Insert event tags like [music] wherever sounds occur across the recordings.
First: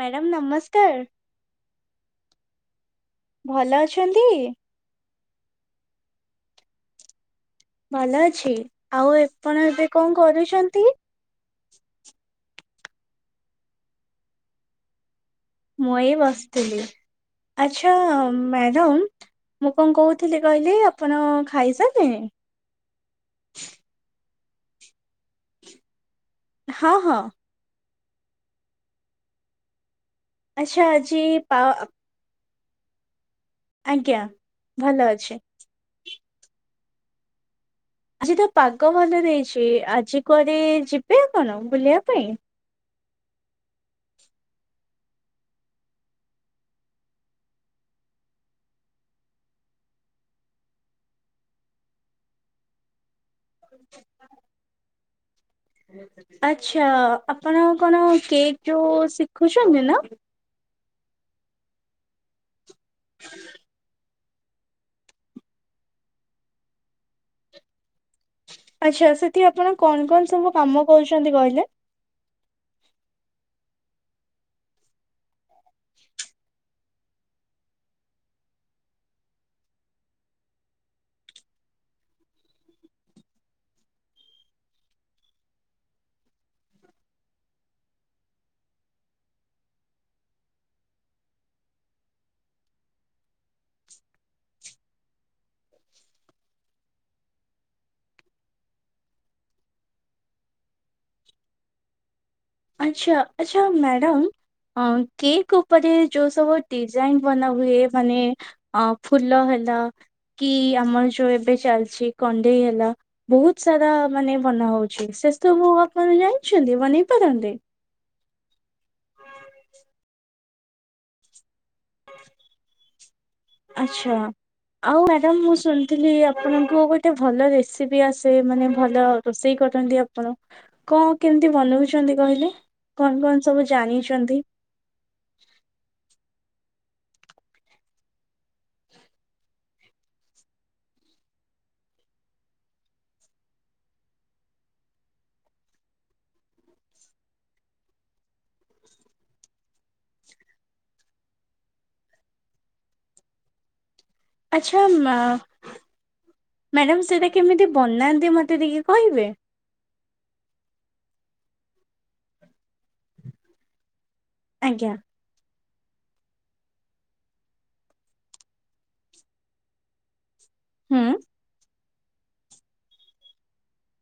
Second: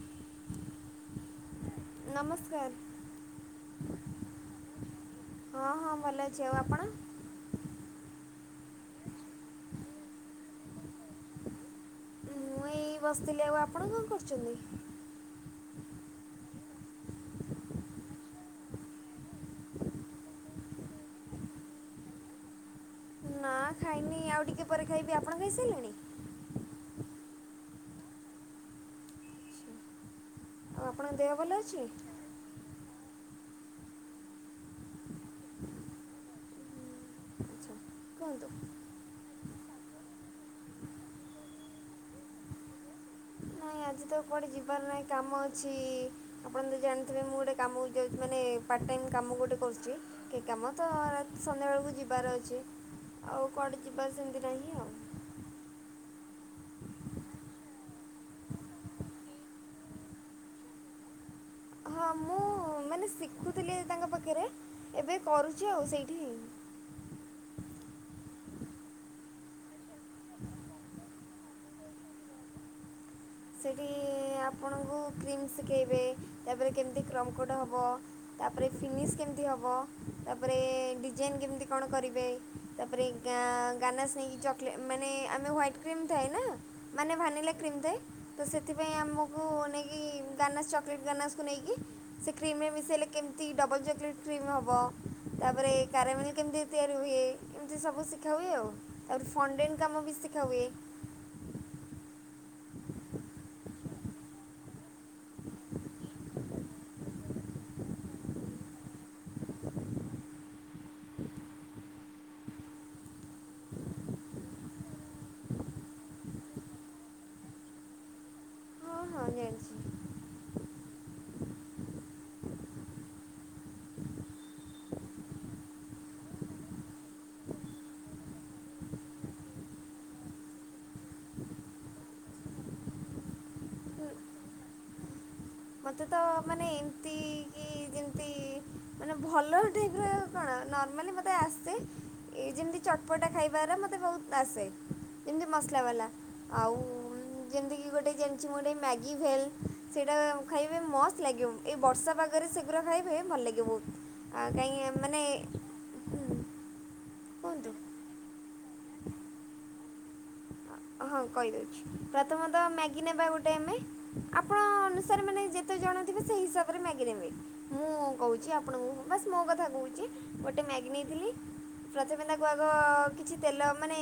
Madam ନମସ୍କାର। ନମସ୍କାର। ଭଲ ଅଛନ୍ତି? ହଁ ହଁ ଭଲ ଅଛି ଆଉ ଆପଣ? ଭଲ ଅଛି, ଆଉ ଆପଣ ଏବେ କଣ କରୁଛନ୍ତି? ମୁଁ ଏଇ ବସିଥିଲି ଆଉ ଆପଣ କଣ କରୁଛନ୍ତି? ମୁଁ ଏଇ ବସିଥିଲି ଆଚ୍ଛା ମ୍ୟାଡ଼ାମ୍। ମୁଁ କଣ କହୁଥିଲି କହିଲେ ଆପଣ ଖାଇସାରିଲେଣି? ନା ଖାଇନି ଆଉ ଟିକେ ପରେ ଖାଇବି ଆପଣ ଖାଇସାରିଲେଣି? ହଁ ହଁ। ଆଉ ଆଚ୍ଛା ଆପଣଙ୍କ ଆଜି ଦେହ ଭଲ ପା ଅଛି ଆଜ୍ଞା ଭଲ ଅଛି। ଆଚ୍ଛା ଆଜି ତ କୁହନ୍ତୁ ପାଗ ଭଲ ଦେଇଛି, ଆଜି କୁଆଡେ ଯିବେ ଆପଣ ବୁଲିବା ପାଇଁ? ନାଇଁ ଆଜି ତ କୁଆଡେ ଯିବାର ନାହିଁ କାମ ଅଛି ଆପଣ ତ ଜାଣିଥିବେ ମୁଁ ଗୋଟେ କାମକୁ ଯାଉଛି ମାନେ ପାର୍ଟାଇମ୍ କାମ ଗୋଟେ କରୁଛି। ଟିକେ କାମ ତ ରାତି ସନ୍ଧ୍ୟାବେଳକୁ ଯିବାର ଅଛି ଆଉ କୁଆଡେ ଯିବା ସେମିତି ନାହିଁ ଆଉ। [inaudible] ଆଛା ଆପଣ କଣ କେକ୍ ଯୋଉ ଶିଖୁଛନ୍ତି ନା? ହଁ ମୁଁ ମାନେ ଶିଖୁଥିଲି ତାଙ୍କ ପାଖରେ ଏବେ କରୁଛି ଆଉ ସେଇଠି। ଆଚ୍ଛା ସେଠି ଆପଣ କଣ କଣ ସବୁ କାମ କରୁଛନ୍ତି କହିଲେ। ସେଇଠି ଆପଣଙ୍କୁ କ୍ରିମ୍ ଶିଖେଇବେ କେମିତି କ୍ରଙ୍କଡ଼ ହେବ। ତାପରେ ଫିନିଶ୍ କେମିତି ହବ ତାପରେ ଡିଜାଇନ୍ କେମିତି କଣ କରିବେ? ତାପରେ ଗା ଗାନାସି ଚକଲେଟ୍ ମାନେ ଆମେ ହୱାଇଟ୍ କ୍ରିମ୍ କି ଥାଏ ନା। ମାନେ ଭାନିଲା କ୍ରିମ୍ ଦେ ତ ସେଥିପାଇଁ ଆମକୁ ନେଇକି ଗାନାସ୍ ଚକ୍ ଲେଟ୍ ଗାନାସ୍ କୁ ନେଇକି ସେ କ୍ରିମ୍ ରେ ମିଶେଇଲେ କେମିତି୍ ଡବଲ୍ ଚକଲେଟ୍ କ୍ରିମ୍ ହବ ତାପରେ କାରାମିଲି୍ କେମିତି ତିଆରି ହୁଏ ଏମିତି ସବୁ ଶିଖା ହୁଏ ଆଉ। ତାପରେ ଫଣ୍ଡିଙ୍ଗ୍ କାମ ବି ଶିଖା ହୁଏ ଆଚ୍ଛା ଆଚ୍ଛା ମ୍ୟାଡାମ୍ କେକ୍ ଉପରେ ଯୋଉ ସବୁ ଡିଜାଇନ୍ ବନାହୁଏ ମାନେ ଅ ଫୁଲ ହେଲା କି ଆମର ଯୋଉ ଏବେ ଚାଲିଚି କଣ୍ଢେଇ ହେଲା ବହୁତ ସାରା ମାନେ ବନା ହଉଚି ସେ ସବୁ ଆପଣ ଜାଣିଚନ୍ତି ବନେଇ ପାରନ୍ତେ? ହଁ ହଁ ନିଅନ୍ତି। ଆଚ୍ଛା। ଆଉ ମ୍ୟାଡ଼ାମ୍ ମୁଁ ଶୁଣିଥିଲି ଆପଣଙ୍କୁ ଗୋଟେ ଭଲ ରେସିପି ଆସେ ମାନେ ଭଲ ରୋଷେଇ କରନ୍ତି ଆପଣ? କଁ କେମିତି ବନଉଚନ୍ତି କହିଲେ କଣ କଣ ସବୁ ଜାଣିଚନ୍ତି? ମୋତେ ତ ମାନେ ଏମିତି କି ଯେମିତି ମାନେ ଭଲ ଠିକ୍ ରହିବ କଣ ନର୍ମାଲି ମତେ ଆସେ ଏ ଯେମିତି ଚଟ୍ ପଟା ଖାଇବାରା ମତେ ବହୁତ ଆସେ ଯେମିତି ମସଲା୍ ବାଲା ଆଉ ଯେମିତିକି ଗୋଟେ ଜ ମୋଟେ ମ୍ୟାଗି ଭେଲ ସେଇଟା ଖାଇବେ ମସ୍ତ ଲାଗିବ ଏଇ ବର୍ଷା ପାଗରେ ସେଗୁରା ଖାଇବେ ଭଲ୍ ଲାଗେ ବହୁତ୍। ଆଚ୍ଛା ମା ମ୍ୟାଡ଼ମ୍ ସେଇଟା କେମିତି କୁହନ୍ତୁ ବନାନ୍ତି ମୋତେ ଟିକଏ କହିବେ। ହଁ କହିଦଉଚି ପ୍ରଥମତଃ ମ୍ୟାଗି ନବା ଗୋଟେ ଆମେ ଆଜ୍ଞା। ଘରେ ମାନେ ଯେତେ ଜଣଥିବେ ସେଇ ହିସାବରେ ମ୍ୟାଗି ନେବେ ମୁଁ କହୁଚି ଆପଣଙ୍କୁ ବାସ୍ ମୋ କଥା କହୁଚି ଗୋଟେ ମ୍ୟାଗି ହୁଁ ନେଇଥିଲି ପ୍ରଥମେ ତାକୁ ଆଗ କିଛି ତେଲ ମାନେ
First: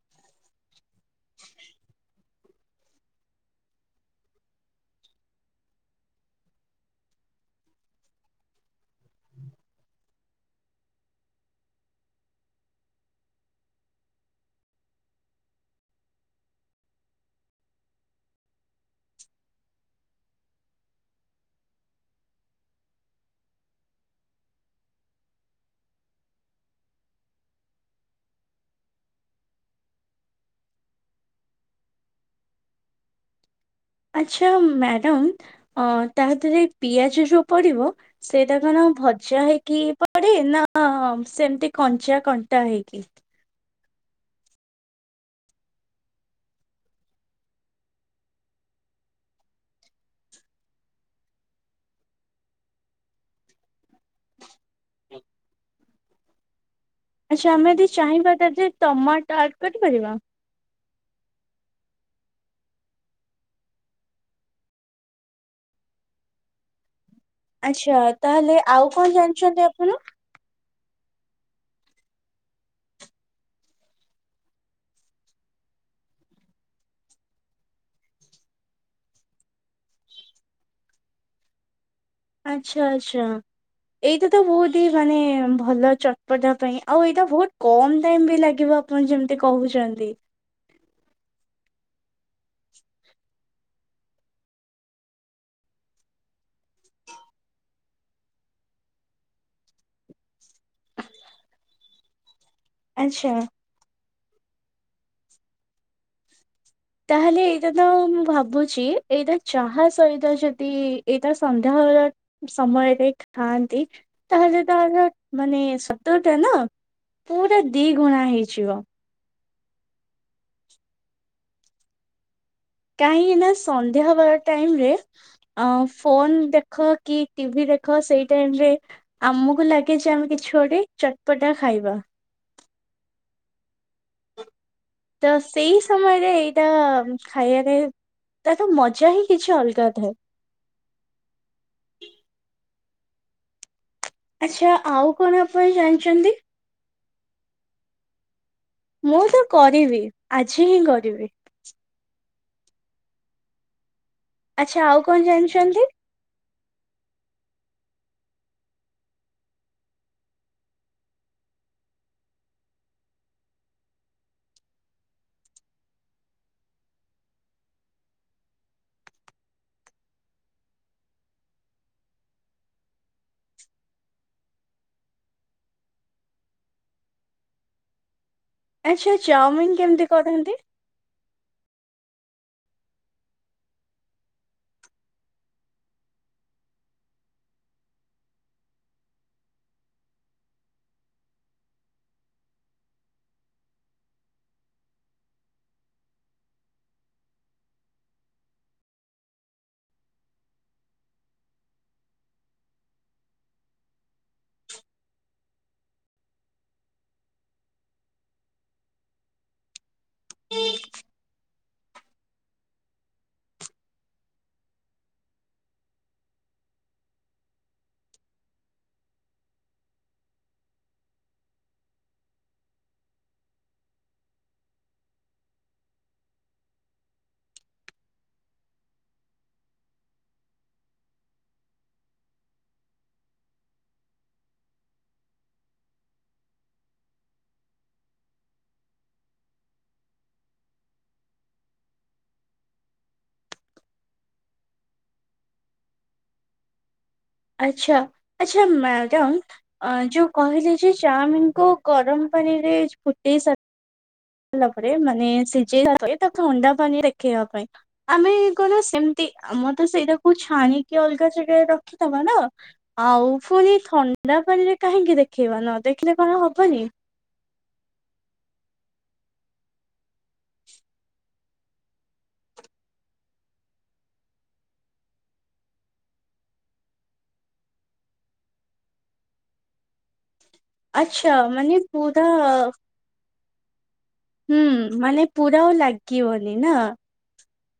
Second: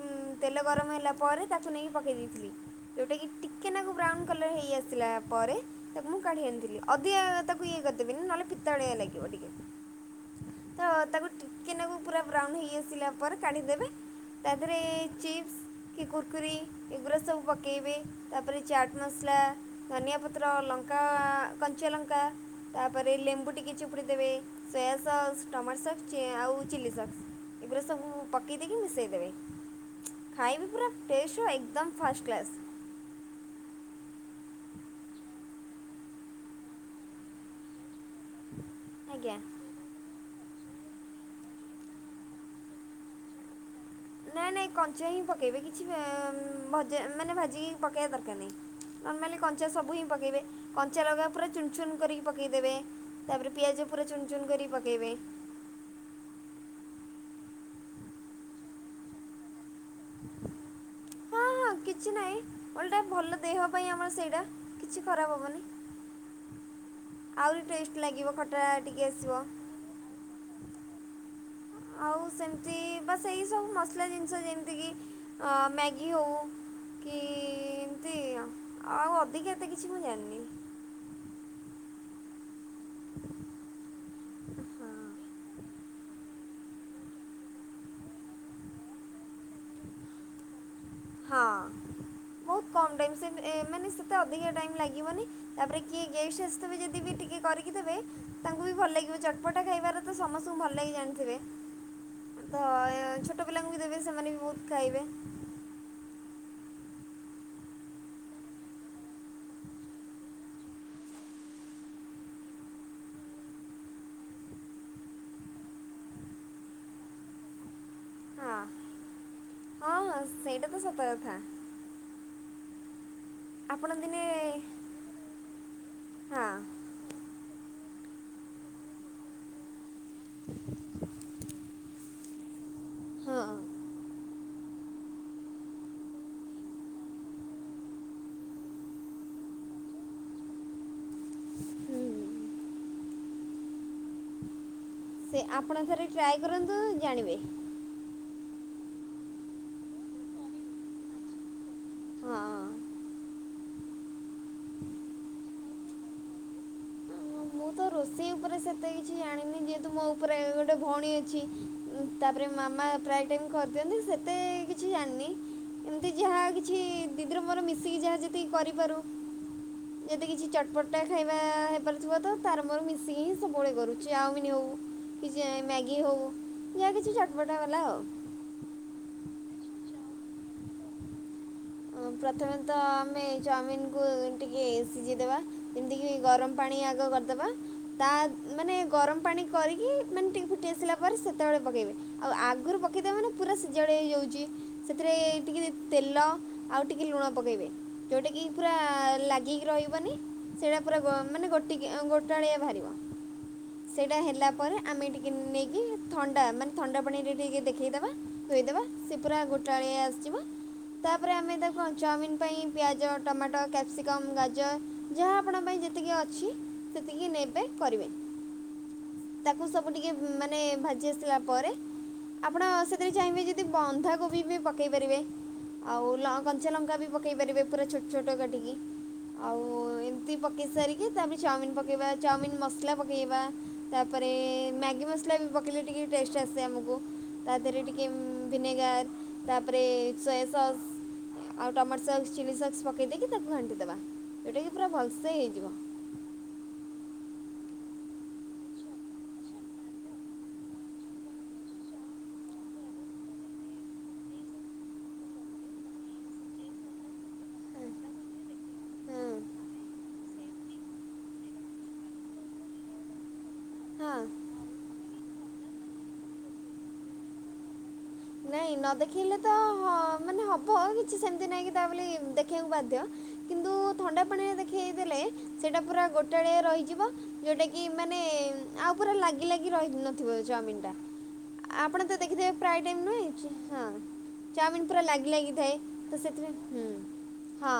ଉଁ ତେଲ ଗରମ ହେଲା ପରେ ତାକୁ ନେଇକି ପକେଇ ଦେଇଥିଲି ଯୋଉଟା କିି ଟିକେ ନାକୁ ବ୍ରାଉନ୍ କଲର୍ ହେଇ ଆସିଲା ପରେ ତାକୁ ମୁଁ କାଢି ଆଣିଥିଲି ଅଧିକା ତାକୁ ଇଏ କରିଦେବିନି ନହେଲେ ପିତାଳିଆ ଲାଗିବ ଟିକେ। ତ ତାକୁ ଟିକେନାକୁ ପୁରା ବ୍ରାଉନ୍ ହେଇ ଆସିଲା ପରେ କାଢିଦେବେ ତାପରେ ଚିପ୍ସ କି କୁର୍କୁରି୍ ଏଗୁରା ସବୁ ପକେଇବେ ତାପରେ ଚାଟ୍ ମସଲା୍ ଧନିଆ ପତ୍ର ଲଙ୍କା କଞ୍ଚା ଲଙ୍କା ତାପରେ ଲେମ୍ବୁ ଟିକେ ଚିପୁଡ଼ି ଦେବେ ସୋୟା ସସ୍ ଟମାଟୋ ସସ୍ ଟିଏ ଆଉ ଚିଲ୍ଲି ସସ୍। ପୁରା ସବୁ ପକେଇ ଦେଇକି ମିଶେଇଦବେ ଖାଇବେ ପୁରା ଟେଷ୍ଟର ଏକଦମ୍ ଫାଷ୍ଟ କ୍ଲାସ୍। ଆଚ୍ଛା ମ୍ୟାଡ଼ମ୍ ଅ ତା ଦେହରେ ପିଆଜ ଯୋଉ ପଡ଼ିବ ସେଇଟା କଣ ଆଜ୍ଞା ଭଜା ହେଇକି ପଡେ ନା ସେମିତି କଞ୍ଚା କଣ୍ଟା ହେଇକି? ନାଇଁ ନାଇଁ କଞ୍ଚା ହିଁ ପକେଇବେ କିଛି ଭଜା ମାନେ ଭାଜି ପକେୟା ଦରକାର ନାହିଁ। ନର୍ମାଲି କଞ୍ଚା ସବୁ ହିଁ ପକାଇବେ କଞ୍ଚା ଲଙ୍କା ପୁରା ଚୁନ୍ ଚୁନ୍ କରିକି ପକେଇଦେବେ ତାପରେ ପିଆଜ ପୁରା ଚୁନ୍ ଚୁନ୍ କରି ପକେଇବେ। ଆଚ୍ଛା ଆମେ ଯଦି ଚାହିଁବା ତା ଦେହରେ ଟମାଟ ଆଡ୍ କରିପାରିବା? ହଁ ହଁ କିଛି ନାହିଁ ଓଲଟା ଭଲ ଦେହ ପାଇଁ ଆମର ସେଇଟା କିଛି ଖରାପ ହବନି। ଟେଷ୍ଟ ଆଛା ଲାଗିବ ତାହେଲେ ଖଟା ଆଉ ଟିକେ କଣ ଆସିବ ଜାଣିଚନ୍ତି ଆପ୍ ଆଉ ସେମିତି ବା ସେଇ ସବୁ ମସଲା ଜିନିଷ ଯେମିତିକି ମ୍ୟାଗି ହଉ କି ଏମତି ଆ ଆଉ ଅଧିକା ଏତେ କିଛି ମୁଁ ଜାଣିନି। ଆଚ୍ଛା ଆଚ୍ଛା। ଏଇଟା ତ ବହୁତ ହି ହଁ ମାନେ ଭଲ ଚଟପଟା ପାଇଁ ଆଉ ଏଇଟା ବହୁତ କମ ଟାଇମ ବି ଲାଗିବ ଆପଣ ଯେମିତି କହୁଛନ୍ତି ହଁ ବହୁତ କମ୍ ଟାଇମ୍ ସେ ମାନେ ସେତେ ଅଧିକା ଟାଇମ୍ ଲାଗିବନି ତାପରେ କିଏ ଗେଷ୍ଟ ଆସିଥିବବେ ଯଦି ବି ଟିକେ କରିକି ଦେବେ। ତାଙ୍କୁ ବି ଭଲ ଲାଗିବ ଚଟପଟା ଖାଇବାରେ ତ ସମସ୍ତଙ୍କୁ ଭଲ ଲାଗି ଜାଣିଥିବେ। [inaudible] ତ ଆଚ୍ଛା ଛୋଟ ପିଲାଙ୍କୁ ବି ଦେବେ ସେମାନେ ବି ବହୁତ ଖାଇବେ। ତାହେଲେ ଏଇଟା ତ ମୁଁ ଭାବୁଛି ଏଇଟା ଚାହା ସହିତ ଯଦି ଏଇଟା ସନ୍ଧ୍ୟାବେଳ ସମୟରେ ଥାଆନ୍ତି ତାହେଲେ ତାର ମାନେ ସ୍ଵଦଟା ନା ପୁରା ଦି ଗୁଣା ହଁ। ହେଇଯିବ। ହଁ ହଁ ସେଇଟା ତ ସତ କଥା। କାହିଁକି ନା ଆପଣ ସନ୍ଧ୍ୟା ଦିନେ ବେଳ ଟାଇମ ରେ ଅ ଫୋନ ହଁ ଦେଖ କି ଟିଭି ଦେଖ ସେଇ ଟାଇମ ରେ ଆମକୁ ଲାଗେ ଯେ ଆମେ କିଛି ଗୋଟେ ଚଟପଟା ଖାଇବା ହଁ। ତ ସେଇ ସମୟରେ ଏଇଟା ଖାଇବାରେ ତାଠୁ ମଜା ହିଁ କିଛି ଅଲଗା ଥାଏ। ହୁଁ ଆଚ୍ଛା ଆଉ ସେ କଣ ଆପଣ ଥରେ ଜାଣିଛନ୍ତି? ଟ୍ରାଏ କରନ୍ତୁ ଜାଣିବେ। ମୁଁ ତ କରିବି ଆଜି ହିଁ କରିବି। ହଁ। ଆଚ୍ଛା ଆଉ କଣ ଜାଣିଛନ୍ତି। ହ ମୁଁ ତ ରୋଷେଇ ଉପର।। ସେତେ କିଛି ଜାଣିନି ଯେହେତୁ ମୋ ଉପରେ ଗୋଟେ ଭଉଣୀ ଅଛି।। ତାପରେ ମାମା ପ୍ରାୟ ଟାଇମ୍ କରିଦିଅନ୍ତି ସେତେ କିଛି ଜାଣିନି,। ଏମିତି ଯାହା କିଛି ଦିଦିର ମୋର ମିଶିକି ଯାହା ଯେତିକି କରିପାରୁ। ଯଦି କିଛି ଚଟପଟା ଖାଇବା ହେଇପାରୁଥିବ ତ ତାର ମର ମିଶିକି ସବୁବେଳେ କରୁଛି ଚାଉମିିନ ହେଉ କିଛି ମ୍ୟାଗି ହଉ ଯାହା କିଛି ଚଟପଟା ବାଲା। ଆ ଉ। ଆଚ୍ଛା ଚାଉମିିନ କେମିତି କରନ୍ତି? ପ୍ରଥମେ ତ ଆମେ ଚାଉମିିନକୁ ଟିକେ ସିଝିଦେବା ଯେମିତିକି ଗରମ ପାଣି ଆଗ ଦେବା ତା ମାନେ ଗରମ ପାଣି କରିକି ମାନେ ଟିକେ ଫୁଟି ଆସିଲା ପରେ ସେତେବେଳେ ପକେଇବେ। ଆଉ ଆଗରୁ ପକାଇଦେ ମାନେ ପୁରା ସିଜଳି ଭଳିଆ ହେଇଯାଉଛି ସେଥିରେ ଟି କେ ତେଲ ଆଉ ଟିକେ ଲୁଣ ପକାଇବେ ଯେଉଁଟା କିି ପୁରା ଲାଗିକି ରହିବନି। ସେଇଟା ପୁରା ଗ ମାନେ ଗୋଟ ଗୋଟାଳିଆ ବାହାରିବ। ସେଇଟା ହେଲା ପରେ ଆମେ ଟିକେ ନେଇକି ଥଣ୍ଡା ମାନେ ଥଣ୍ଡା ପାଣିରେ ଟିକେ ଦେଖେଇଦବା। ଧୋଇଦେବା ସେ ପୁରା ଗୋଟାଳିଆ ଆସିଯିବ। [inaudible] ତାପରେ ଆମେ ତାକୁ କ ଚାଉମିନ ପାଇଁ ପିଆଜ ଟମାଟୋ କ୍ୟାପ୍ସିକମ ଗାଜର ଯାହା ଆପଣଙ୍କ ପାଇଁ ଯେତିକି ଅଛି। ସେତିକି ନବେ କରିବେ। ତାକୁ ସବୁ ଟିକେ ମାନେ ଭାଜି ଆସିଲା ପରେ। ଆପଣ ସେଥିରେ ଚାହିଁବେ ଯଦି ବନ୍ଧାକୋବି ବି ପକେଇ ପାରିବେ। ଆଉ ଲ କଞ୍ଚା ଲଙ୍କା ବି ପକାଇ ପାରିବେ ପୁରା ଛୋଟ ଛୋଟ କାଟିକି। ଆଉ ଏମିତି ପକେଇ ସାରିକି ତାପରେ ଚାଉମିିନ ପକେଇବା ଚାଉମିିନ ମସଲା ପକେଇବା। ତାପରେ ମ୍ୟାଗି ମସଲା ବି ପକେଇଲେ ଟିକେ ଟେଷ୍ଟ ଆସେ ଆମକୁ। ତା ଦେହରେ ଟିକେ ଭିନେଗାର ତାପରେ ସୋୟା ସସ୍ ଆଉ ଟମାଟୋ ସକ୍ସ ଚିଲ୍ ସକ୍ସ ପକାଇ ଦେଇକି ତାକୁ ଘାଣ୍ଟିଦବା ଯେଉଁଟାକି ପୁରା ଭଲସେ ହେଇଯିବ। ଆଚ୍ଛା ଆଚ୍ଛା ମ୍ୟାଡାାମ। ଅ ଯୋଉ କହିଲେ ଯେ ଚାଉମିନ୍ କୁ ଗରମ୍ ପାଣିରେ ଫୁଟେଇ ସା ହେଲା ପରେ ମାନେ ସିଝେଇଲା ପରେ ତା ଥଣ୍ଡା ପାନି ଦେଖେଇବା ପାଇଁ। ଆମେ କଣ ସେମତି ଆମର ତ ସେଇଟାକୁ ଛାଣିକି ଅଲଗା ଜାଗାରେ ରଖିଦବା ନା। ଆଉ ପୁଣି ଥଣ୍ଡା ପାଣିରେ କାହିଁକି ଦେଖେଇବା ନ ଦେଖିଲେ କଣ ହବନି? ନାଇଁ ନ ଦେଖେଇଲେ ତ ମାନେ ହ ହବ କିଛି ସେମିତି ନହିଁ କି ତା ବୋଲି ଦେଖେଇବାକୁ ବାଧ୍ୟ। କିନ୍ତୁ ଥଣ୍ଡା ପାଣିରେ ଦେଖେଇ ଦେଲେ ସେଟା ପୁରା ଗୋଟାଳିଆ ରହିଯିବ। ଯୋଉଟା କି ମାନେ ଆଉ ପୁରା ଲାଗି ଲାଗି ରହି ନଥିବ ଚାଉମିନି। ଆଚ୍ଛା ମାନେ ପୁରା ନୁହେଁ ହଁ ହୁଁ ଚାଓମିନ୍ ପୁରା ମାନେ ଲାଗି ଲାଗି ପୁରା ଆଉ ଥାଏ ତ ସେଥିରେ ଲାଗିବନି ନା। ହୁଁ। ହଁ।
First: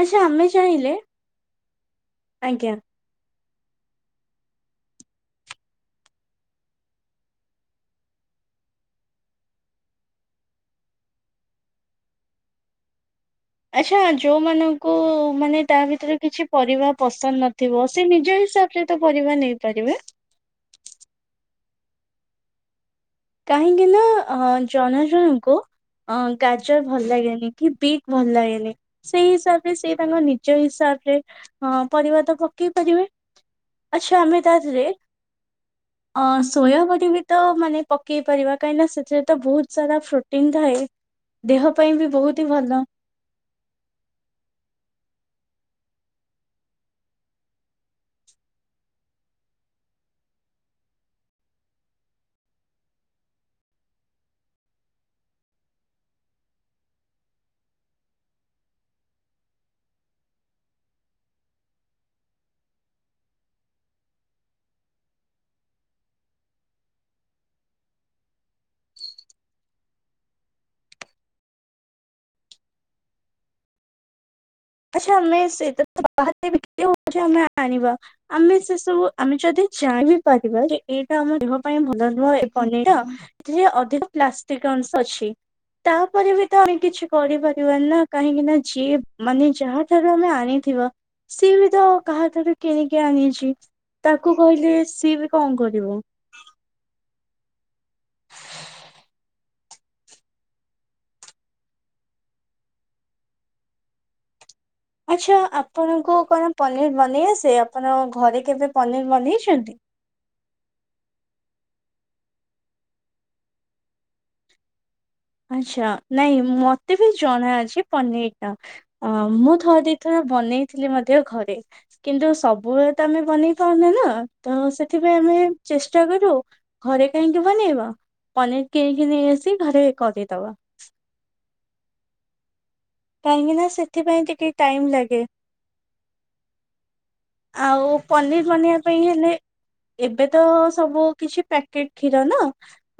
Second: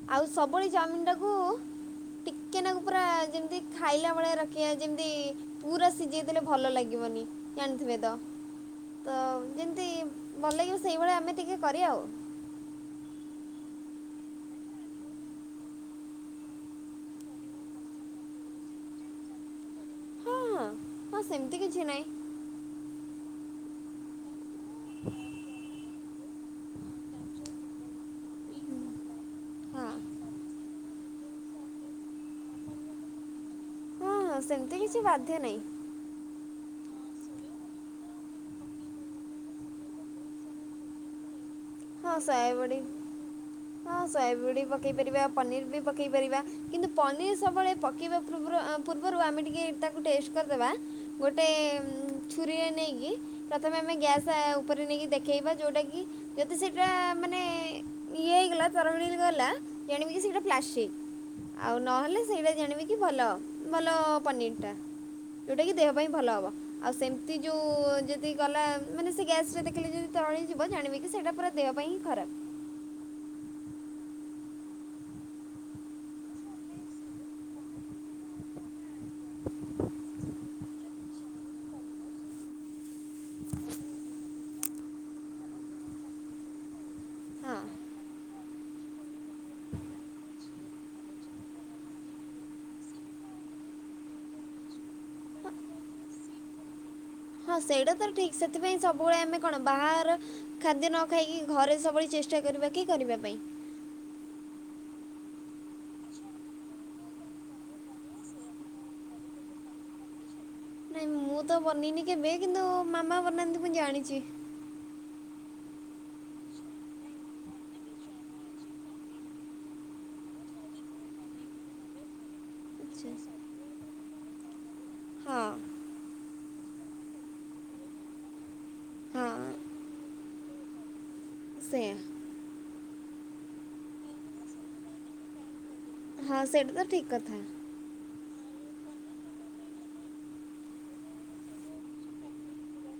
ଆଚ୍ଛା ଆଉ ଆମେ ସବୁଳେ ଚାହିଁଲେ ଚାଉମିିନିଟାକୁ ଆଜ୍ଞା ଟିକେନାକୁ ପୁରା ଯେମିତି ଖାଇଲା ଭୋଳିଆ ରଖିବା ଯେମିତି ପୁରା ସିଝେଇଥିଲେ ଭଲ ଲାଗିବନି ଜାଣିଥିବେ ତ। ତ ଯେମିତି ଭଲ ଲାଗିବ ସେଇଭଳିଆ ଆମେ ଟିକିେ କରିବା ଆଉ। ଆଛା ଯୋଉମାନଙ୍କୁ ମାନେ ତା ଭିତରେ କିଛି ପରିବା ପସନ୍ଦ୍ ନଥିବ ସେ ନିଜ ହିସାବ୍ ସେତ ପରିବା ନେଇପାରିବେ। ହଁ ହଁ ହଁ ସେମିତି କିଛି ନହିଁ। କାହିଁକି ନା ଅଁ ଜଣ ଜଣଙ୍କୁ ଅଁ ଗାଜର୍ ଭଲ୍ ଲାଗେନି କି ବିିଟ୍ ଭଲ୍ ଲାଗେନି। ସେଇ ହିସାବ ରେ ସେ ହଁ ତାଙ୍କ ନିଜ ହିସାବ ରେ ଅ ପରିବା ତ ପକେଇ ପାରିବେ। ହଁ ଆଛା ଆମେ ହଁ ତା ସେମିତି ଦେହେରେ, କିଛି ବାଧ୍ୟ ନାହିଁ ଅଁ ସୋୟାବଡି ବି ତ ମାନେ ପକେଇ ପାରିବା କାହିଁକି ନା ସେଥିରେ ତ ବୋହୁତ୍ ସାରା ପ୍ରୋଟିନ୍ ଥାଏ। ଦେହ ପାଇଁ ବି ହଁ ବହୁତ ହି ସାୟାବଡ଼ି ଭଲ ହଁ ସୋୟାବୁଡ଼ି ପକାଇ ପାରିବା ପନିର୍ ବି ପକାଇ ପାରିବା କିନ୍ତୁ ପନିର୍ ସବୁବେଳେ ପକେଇବା ପୂର୍ବରୁ ଆ ପୂର୍ବରୁ ଆମେ ଟିକେ ତାକୁ ଟେଷ୍ଟ୍ କରିଦେବ ଗୋଟେ ଛୁରୀରେ ନେଇକି ପ୍ରଥମେ ଆମେ ଗ୍ୟାସ୍ ଉପରେ ନେଇକି ଦେଖେଇବା ଯେଉଟାକି ଦି ସେଇଟା ମାନେ ଇଏ ହେଇଗଲା ତରଳି ଗଲା ଜାଣିବୁ କି ସେଟା ପ୍ଲାଷ୍ଟିକ। ଆଉ ନହେଲେ ସେଇଟା ଜାଣିବି କି ଭଲ ଭଲ ପନିର୍ ଟା। ଯୋଉଟାକି ଦେହ ପାଇଁ ଭଲ ହେବ ଆଉ ସେମିତ୍ ଯୋଉ ଯଦି ଗଲା ମାନେ ସେ ଗ୍ୟାସ୍ ରେ ଦେଖିଲେ ଯଦି ତରଳି ଯିବ ଜାଣିବି କି ସେଇଟା ପୁରା ଦେହ ପାଇଁ ଖରାପ୍। ଆଛା ଆମେ ସେଇଟା ତ ବାହାରେ ବିକ୍ରି ହୋଉଛି ଆମେ ଆଣିବା ଆମେ ସେ ସବୁ ଆମେ ଯଦି ଜଣି ବିି ପାରିବା ଯେ ଏଇଟା ଆମ ଦେହ ପାଇଁ ଭଲ ନୁହଁ ଏ ପନିର୍ ଟା ଏଥିରେ ଅଧିକ ପ୍ଲାଷ୍ଟିକ୍ ଜିନିଷ ଅଛି। ତାପରେ ବି ତ ଆମେ କିଛି କରିପାରିବି ନା କାହିଁକି ନା ଯିଏ ମାନେ ଯାହାଠାରୁ ଆମେ ଆଣିଥଥିବା ସିଏ ବି ତ କାହାଠାରୁ କିଣିକି ଆଣିଛି ତାକୁ କହିଲେ ସିଏ ବି କଁ କରିବ। ହଁ ସେଇଟା ତ ଠିକ୍ ସେଥିପାଇଁ ସବୁବେଳେ ଆମେ କଣ ବାହାର ଖାଦ୍ୟ ନ ଖାଇକି ଘରେ ସବୁଳେ ଚେଷ୍ଟା କରିବା କି କରିବା ପାଇଁ। ଆଚ୍ଛା ଆପଣଙ୍କୁ କଣ ପନିର୍ ବନେଇ ଆସେ ଆପଣ ଘରେ କେବେ ପନିର୍ ବନେଇଛନ୍ତି? ନାଇଁ ମୁଁ ତ ବନେଇନି କେବେ କିନ୍ତୁ ମାମା ବନାନ୍ତି ମୁୁଁ ଜାଣିଚି। ଆଛା ନାଇଁ ମତେ ବି ଜଣା ଅଛି ପନିର୍ ଟା। ଅ ମୁଁ ଥରେ ଦି ଥର ବନେଇଥିଲି ମଧ୍ୟ ଘରେ। କିନ୍ତୁ ସବୁବେଳେ ତ ଆଚ୍ଛା ଆମେ ବନେଇ ପାଉନା ନା ତ ସେଥିପାଇଁ ଆମେ ହଁ ଚେଷ୍ଟା କରୁ ଘରେ କାହିଁକି ବନେଇବା ପନିର୍ କିଣକି ନେଇ ହଁ ଆସି ଘରେ କରିଦବା। ସେ। କାହିଁକି ନା ସେଥିପାଇଁ ଟିକେ ଟାଇମ୍ ଲାଗେ। ହଁ ସେଇଟା ତ ଠିକ୍ କଥା। ଆଉ ପନିର ବନେଇବା ପାଇଁ ହେଲେ ଏବେ ତ ସବୁ କିଛି ପ୍ୟାକେଟ କ୍ଷୀର ନା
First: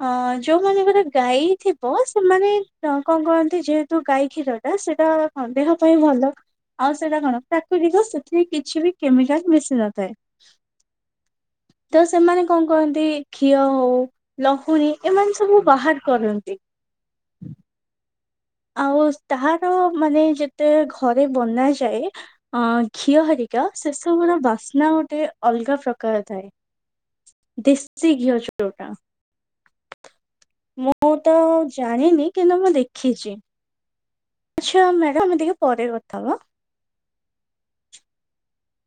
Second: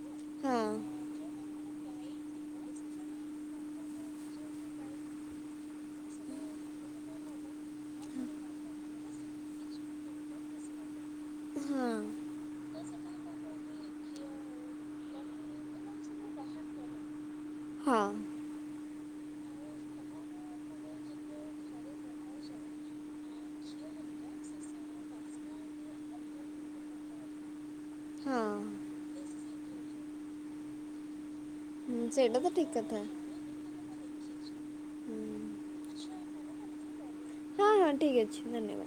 ଅ ଯୋଉମାନଙ୍କର ଗାଈ ଥିବ ସେମାନେ କଣ କରନ୍ତି ଯେହେତୁ ଗାଈ କ୍ଷୀର ସେଇଟା କଣ ଦେହ ପାଇଁ ଭଲ। ଆଉ ସେଇଟା କଣ ପ୍ରାକୃତିକ ସେଥିରେ କିଛି ବି କେମିକାଲ ମିଶି ନ ଥାଏ। ତ ସେମାନେ କଣ କରନ୍ତି ଘିଅ ହଉ ଲହୁଣୀ ଏମାନେ ସବୁ ବାହାର କରନ୍ତି। ହଁ। ଆଉ ତହାର ମାନେ ଯେତେ ଘରେ ବନାଯାଏ ଅ ଘିଅ ହରିକା ସେସବୁର ବାସ୍ନା ଗୋଟେ ଅଲଗା ପ୍ରକାର ଥାଏ। ଦେଶୀ ଘିଅ ହଁ ଚୋରଟା ମୁଁ ତ ହୁଁ ଜାଣିନି ସେଇଟା ତ କିନ୍ତୁ ଠିକ୍ ମୁଁ କଥା। ଦେଖିଛି। ଆଚ୍ଛା ହୁଁ। ମ୍ୟାଡ଼ାାମ ଆମେ ଟିକେ ପରେ କଥା ହବା। ହଁ ହଁ ଠିକ୍ ଅଛି ଧନ୍ୟବାଦ।